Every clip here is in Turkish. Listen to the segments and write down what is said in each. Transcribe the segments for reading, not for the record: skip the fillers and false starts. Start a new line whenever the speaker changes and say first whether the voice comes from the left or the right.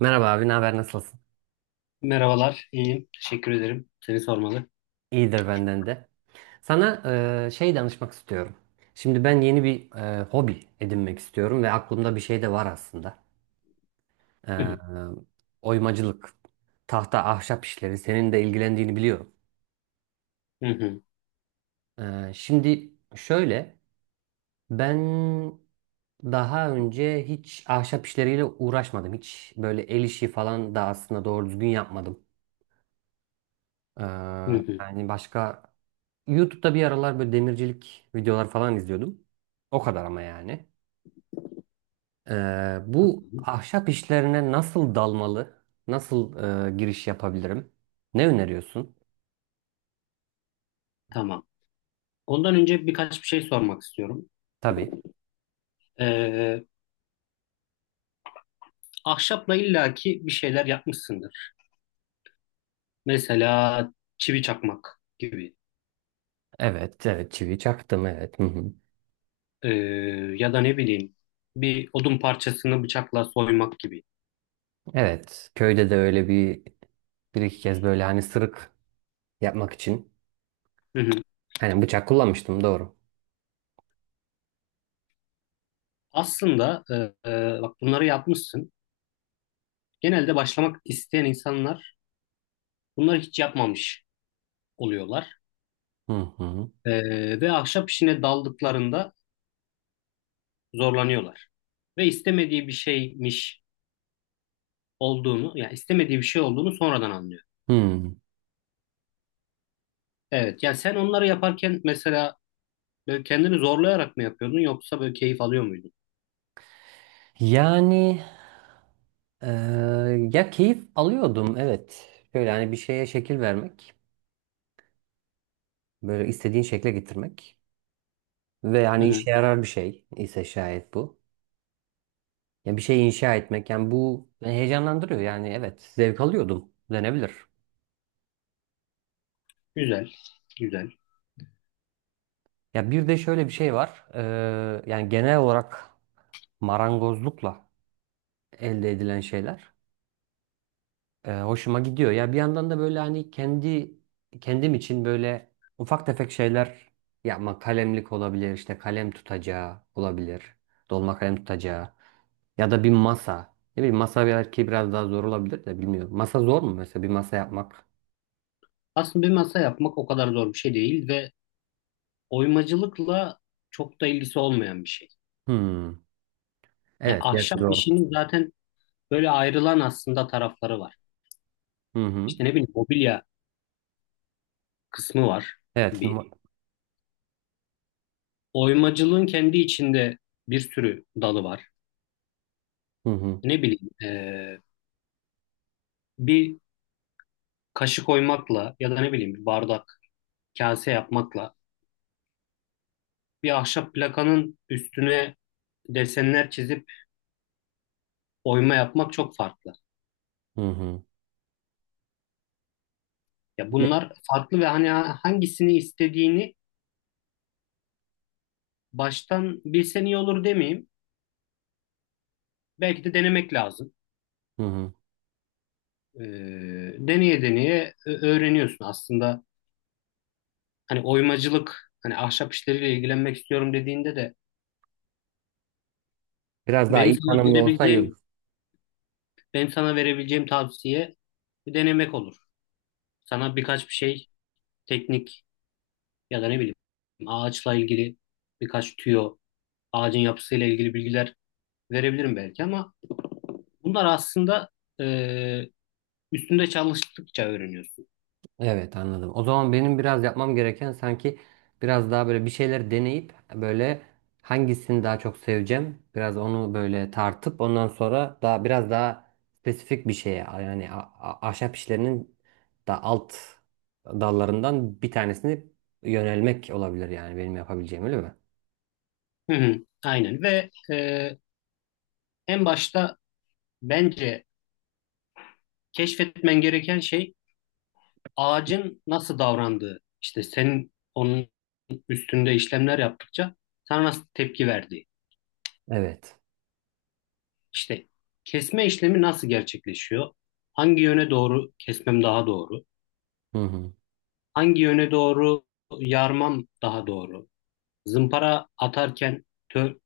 right: Merhaba abi, ne haber, nasılsın?
left: Merhabalar, iyiyim. Teşekkür ederim. Seni sormalı.
right: İyidir benden de. Sana şey danışmak istiyorum. Şimdi ben yeni bir hobi edinmek istiyorum ve aklımda bir şey de var aslında. E,
left: Hı hı,
right: Oymacılık, tahta, ahşap işleri senin de ilgilendiğini biliyorum.
left: hı hı,
right: Şimdi şöyle, ben daha önce hiç ahşap işleriyle uğraşmadım. Hiç böyle el işi falan da aslında doğru düzgün yapmadım. E,
left: hı hı,
right: Yani başka YouTube'da bir aralar böyle demircilik videolar falan izliyordum. O kadar ama yani.
left: hı
right: Bu
left: hı.
right: ahşap işlerine nasıl dalmalı? Nasıl giriş yapabilirim? Ne öneriyorsun?
left: Tamam. Ondan önce birkaç bir şey sormak istiyorum.
right: Tabii.
left: Ee, Ahşapla illaki bir şeyler yapmışsındır. Mesela çivi çakmak gibi.
right: Evet, evet, çivi çaktım, evet. Hı hı.
left: Ee, Ya da ne bileyim bir odun parçasını bıçakla soymak gibi.
right: Evet, köyde de öyle bir iki kez böyle hani sırık yapmak için
left: Hı hı.
right: hani bıçak kullanmıştım, doğru.
left: Aslında bak bunları yapmışsın. Genelde başlamak isteyen insanlar bunları hiç yapmamış oluyorlar.
right: Hı hı.
left: Ve ahşap işine daldıklarında zorlanıyorlar. Ve istemediği bir şeymiş olduğunu, yani istemediği bir şey olduğunu sonradan anlıyor.
right: Hı.
left: Evet, yani sen onları yaparken mesela böyle kendini zorlayarak mı yapıyordun yoksa böyle keyif alıyor muydun?
right: Yani e, ya keyif alıyordum, evet. Şöyle hani bir şeye şekil vermek. Böyle istediğin şekle getirmek. Ve
left: Hı
right: yani
left: hı.
right: işe yarar bir şey ise şayet bu. Ya bir şey inşa etmek yani bu beni heyecanlandırıyor. Yani evet zevk alıyordum denebilir.
left: Güzel, güzel.
right: Ya bir de şöyle bir şey var. Yani genel olarak marangozlukla elde edilen şeyler hoşuma gidiyor. Ya bir yandan da böyle hani kendi kendim için böyle ufak tefek şeyler yapmak, kalemlik olabilir, işte kalem tutacağı olabilir, dolma kalem tutacağı. Ya da bir masa. Ne bileyim, masa belki biraz daha zor olabilir de bilmiyorum. Masa zor mu mesela, bir masa yapmak?
left: Aslında bir masa yapmak o kadar zor bir şey değil ve oymacılıkla çok da ilgisi olmayan bir şey.
right: Hmm.
left: Ya
right: Evet, gerçi
left: ahşap
right: doğru.
left: işinin zaten böyle ayrılan aslında tarafları var.
right: Hı hı.
left: İşte ne bileyim mobilya kısmı var
right: Evet.
left: bir. Oymacılığın kendi içinde bir sürü dalı var.
right: Hı hı.
left: Ne bileyim bir kaşık oymakla ya da ne bileyim bir bardak, kase yapmakla bir ahşap plakanın üstüne desenler çizip oyma yapmak çok farklı.
right: Hı hı.
left: Ya
right: Ne?
left: bunlar farklı ve hani hangisini istediğini baştan bilsen iyi olur demeyeyim. Belki de denemek lazım.
right: Hı hı.
left: Ee, Deneye deneye öğreniyorsun aslında. Hani oymacılık, hani ahşap işleriyle ilgilenmek istiyorum dediğinde de
right: Biraz daha
left: benim
right: iyi
left: sana
right: tanımlı olsa iyi.
left: verebileceğim benim sana verebileceğim tavsiye denemek olur. Sana birkaç bir şey teknik ya da ne bileyim ağaçla ilgili birkaç tüyo, ağacın yapısıyla ilgili bilgiler verebilirim belki ama bunlar aslında e, üstünde çalıştıkça öğreniyorsun.
right: Evet, anladım. O zaman benim biraz yapmam gereken sanki biraz daha böyle bir şeyler deneyip, böyle hangisini daha çok seveceğim biraz onu böyle tartıp ondan sonra daha biraz daha spesifik bir şeye, yani ahşap işlerinin da alt dallarından bir tanesini yönelmek olabilir, yani benim yapabileceğim, öyle mi?
left: Hı hı, aynen ve en başta bence keşfetmen gereken şey ağacın nasıl davrandığı. İşte senin onun üstünde işlemler yaptıkça sana nasıl tepki verdiği.
right: Evet.
left: İşte kesme işlemi nasıl gerçekleşiyor? Hangi yöne doğru kesmem daha doğru?
right: Hı hı.
left: Hangi yöne doğru yarmam daha doğru? Zımpara atarken,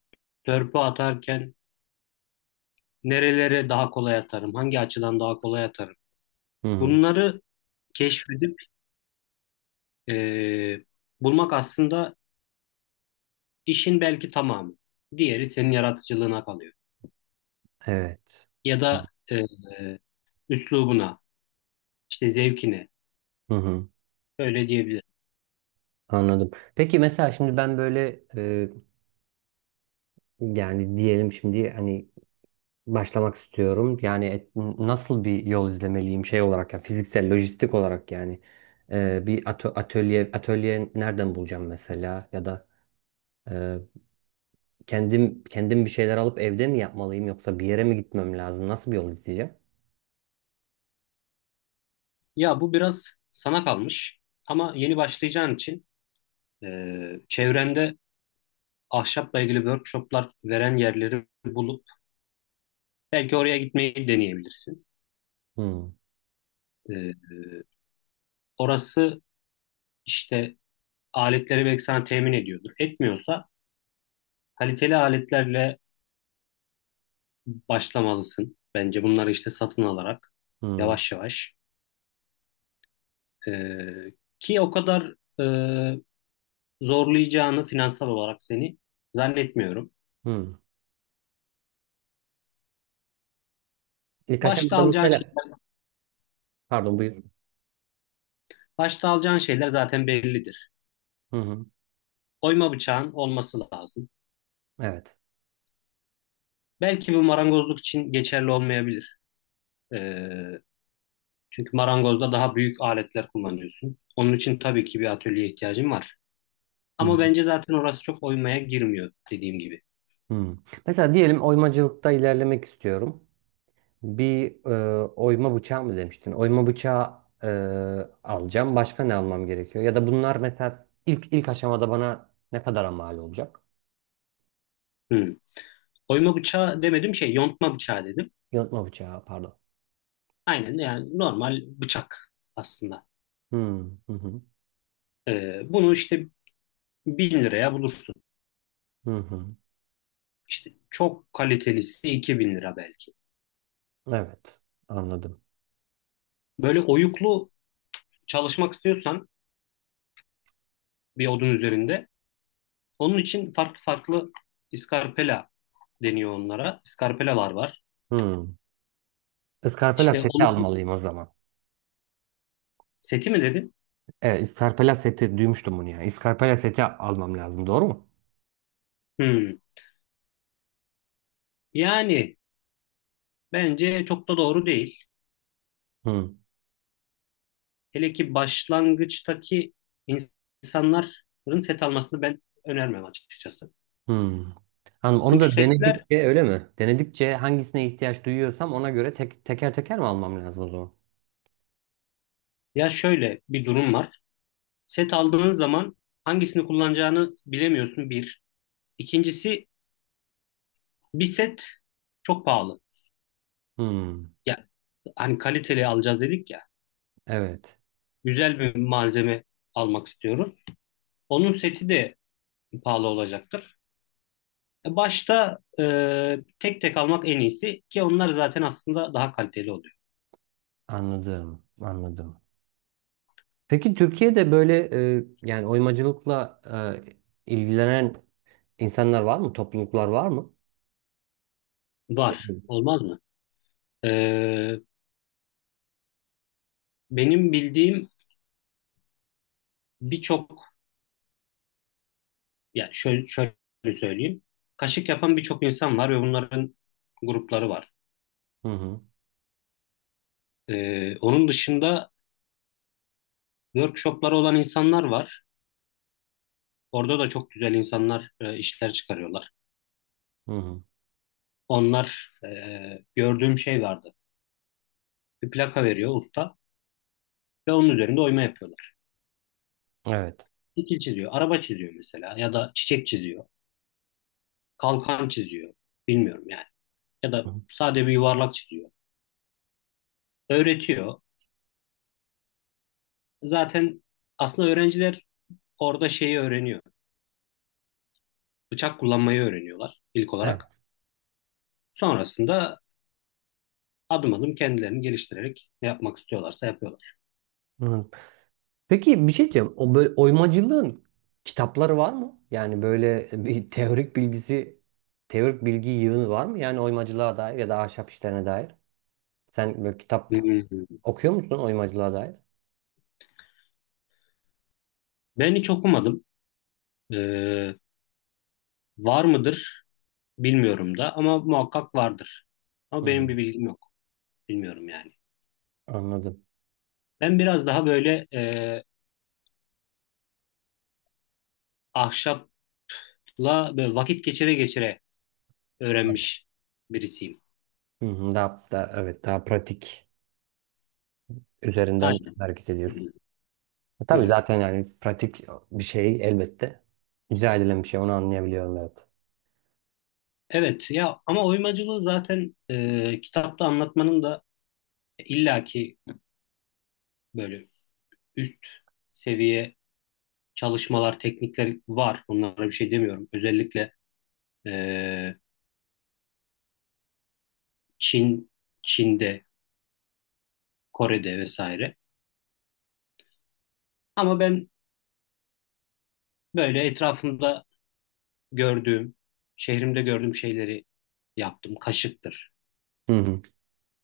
left: törpü atarken nerelere daha kolay atarım? Hangi açıdan daha kolay atarım?
right: Hı hı.
left: Bunları keşfedip eee, bulmak aslında işin belki tamamı. Diğeri senin yaratıcılığına kalıyor.
right: Evet.
left: Ya da üslubuna, işte zevkine.
right: Hı hı.
left: Öyle diyebilirim.
right: Anladım. Peki mesela şimdi ben böyle yani diyelim şimdi hani başlamak istiyorum. Yani nasıl bir yol izlemeliyim şey olarak, ya fiziksel, lojistik olarak yani. Bir atölye nereden bulacağım mesela, ya da e, kendim bir şeyler alıp evde mi yapmalıyım, yoksa bir yere mi gitmem lazım? Nasıl bir yol izleyeceğim?
left: Ya bu biraz sana kalmış. Ama yeni başlayacağın için çevrende ahşapla ilgili workshoplar veren yerleri bulup belki oraya gitmeyi deneyebilirsin.
right: Hmm,
left: Ee, Orası işte aletleri belki sana temin ediyordur. Etmiyorsa kaliteli aletlerle başlamalısın. Bence bunları işte satın alarak
right: hmm,
left: yavaş yavaş ee, ki o kadar e, zorlayacağını finansal olarak seni zannetmiyorum.
right: hmm. İlk
left: Başta
right: aşamada
left: alacağın
right: mesela,
left: şeyler,
right: pardon, buyur.
left: başta alacağın şeyler zaten bellidir.
right: Hı hı.
left: Oyma bıçağın olması lazım.
right: Evet.
left: Belki bu marangozluk için geçerli olmayabilir. Ee, Çünkü marangozda daha büyük aletler kullanıyorsun. Onun için tabii ki bir atölyeye ihtiyacın var.
right: Hı hı.
left: Ama bence zaten orası çok oymaya girmiyor dediğim gibi.
right: Hı. Mesela diyelim oymacılıkta ilerlemek istiyorum. Bir oyma bıçağı mı demiştin? Oyma bıçağı alacağım. Başka ne almam gerekiyor? Ya da bunlar mesela ilk aşamada bana ne kadara mal olacak?
left: Hı. Oyma bıçağı demedim şey yontma bıçağı dedim.
right: Yontma bıçağı, pardon.
left: Aynen yani normal bıçak aslında.
right: Hmm, hı hı,
left: Bunu işte 1.000 liraya bulursun.
right: hı hı.
left: İşte çok kalitelisi 2.000 lira belki.
right: Evet, anladım.
left: Böyle oyuklu çalışmak istiyorsan bir odun üzerinde onun için farklı farklı iskarpela deniyor onlara. İskarpelalar var.
right: Hmm. Iskarpela
left: İşte
right: seti
left: onu
right: almalıyım o zaman.
left: seti mi dedin?
right: Evet, iskarpela seti duymuştum bunu ya. Iskarpela seti almam lazım, doğru mu?
left: Hmm. Yani bence çok da doğru değil.
right: Hmm,
left: Hele ki başlangıçtaki insanların set almasını ben önermem açıkçası.
right: hmm. Hanım, onu
left: Çünkü
right: da
left: setler
right: denedikçe, öyle mi? Denedikçe hangisine ihtiyaç duyuyorsam ona göre teker teker mi almam lazım o zaman?
left: ya şöyle bir durum var. Set aldığın zaman hangisini kullanacağını bilemiyorsun bir. İkincisi bir set çok pahalı.
right: Hmm.
left: Ya hani kaliteli alacağız dedik ya.
right: Evet,
left: Güzel bir malzeme almak istiyoruz. Onun seti de pahalı olacaktır. Başta tek tek almak en iyisi ki onlar zaten aslında daha kaliteli oluyor.
right: anladım, anladım. Peki Türkiye'de böyle yani oymacılıkla ilgilenen insanlar var mı? Topluluklar var mı?
left: Var, olmaz mı? E, Benim bildiğim birçok, ya şöyle söyleyeyim. Kaşık yapan birçok insan var ve bunların grupları var.
right: Hı hı,
left: E, onun dışında workshopları olan insanlar var. Orada da çok güzel insanlar işler çıkarıyorlar.
right: hı hı.
left: Onlar gördüğüm şey vardı. Bir plaka veriyor usta ve onun üzerinde oyma yapıyorlar.
right: Evet.
left: Şekil çiziyor, araba çiziyor mesela ya da çiçek çiziyor. Kalkan çiziyor. Bilmiyorum yani. Ya
right: Hı
left: da
right: hı.
left: sade bir yuvarlak çiziyor. Öğretiyor. Zaten aslında öğrenciler orada şeyi öğreniyor. Bıçak kullanmayı öğreniyorlar ilk olarak.
right: Evet.
left: Sonrasında adım adım kendilerini geliştirerek ne yapmak istiyorlarsa yapıyorlar.
right: Hı hı. Peki bir şey diyeceğim. O böyle oymacılığın kitapları var mı? Yani böyle bir teorik bilgisi, teorik bilgi yığını var mı? Yani oymacılığa dair ya da ahşap işlerine dair. Sen böyle kitap
left: Hmm.
right: okuyor musun oymacılığa dair?
left: Ben hiç okumadım. Ee, Var mıdır bilmiyorum da ama muhakkak vardır. Ama
right: Hı hı.
left: benim bir bilgim yok. Bilmiyorum yani.
right: Anladım.
left: Ben biraz daha böyle ahşapla böyle vakit geçire geçire öğrenmiş birisiyim.
right: Hı hı, evet, daha pratik üzerinden
left: Aynen.
right: hareket
left: Hı
right: ediyorsun. Tabii
left: hı.
right: zaten, yani pratik bir şey elbette. İcra edilen bir şey, onu anlayabiliyorum, evet.
left: Evet ya ama oymacılığı zaten kitapta anlatmanın da illaki böyle üst seviye çalışmalar, teknikler var. Bunlara bir şey demiyorum. Özellikle e, Çin, Çin'de, Kore'de vesaire. Ama ben böyle etrafımda gördüğüm, şehrimde gördüğüm şeyleri yaptım. Kaşıktır,
right: Hı hı,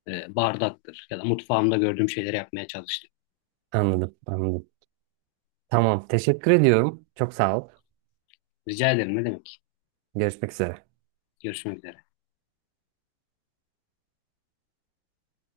left: bardaktır ya da mutfağımda gördüğüm şeyleri yapmaya çalıştım.
right: anladım, anladım. Tamam, teşekkür ediyorum. Çok sağ ol.
left: Rica ederim ne demek.
right: Görüşmek üzere.
left: Görüşmek üzere.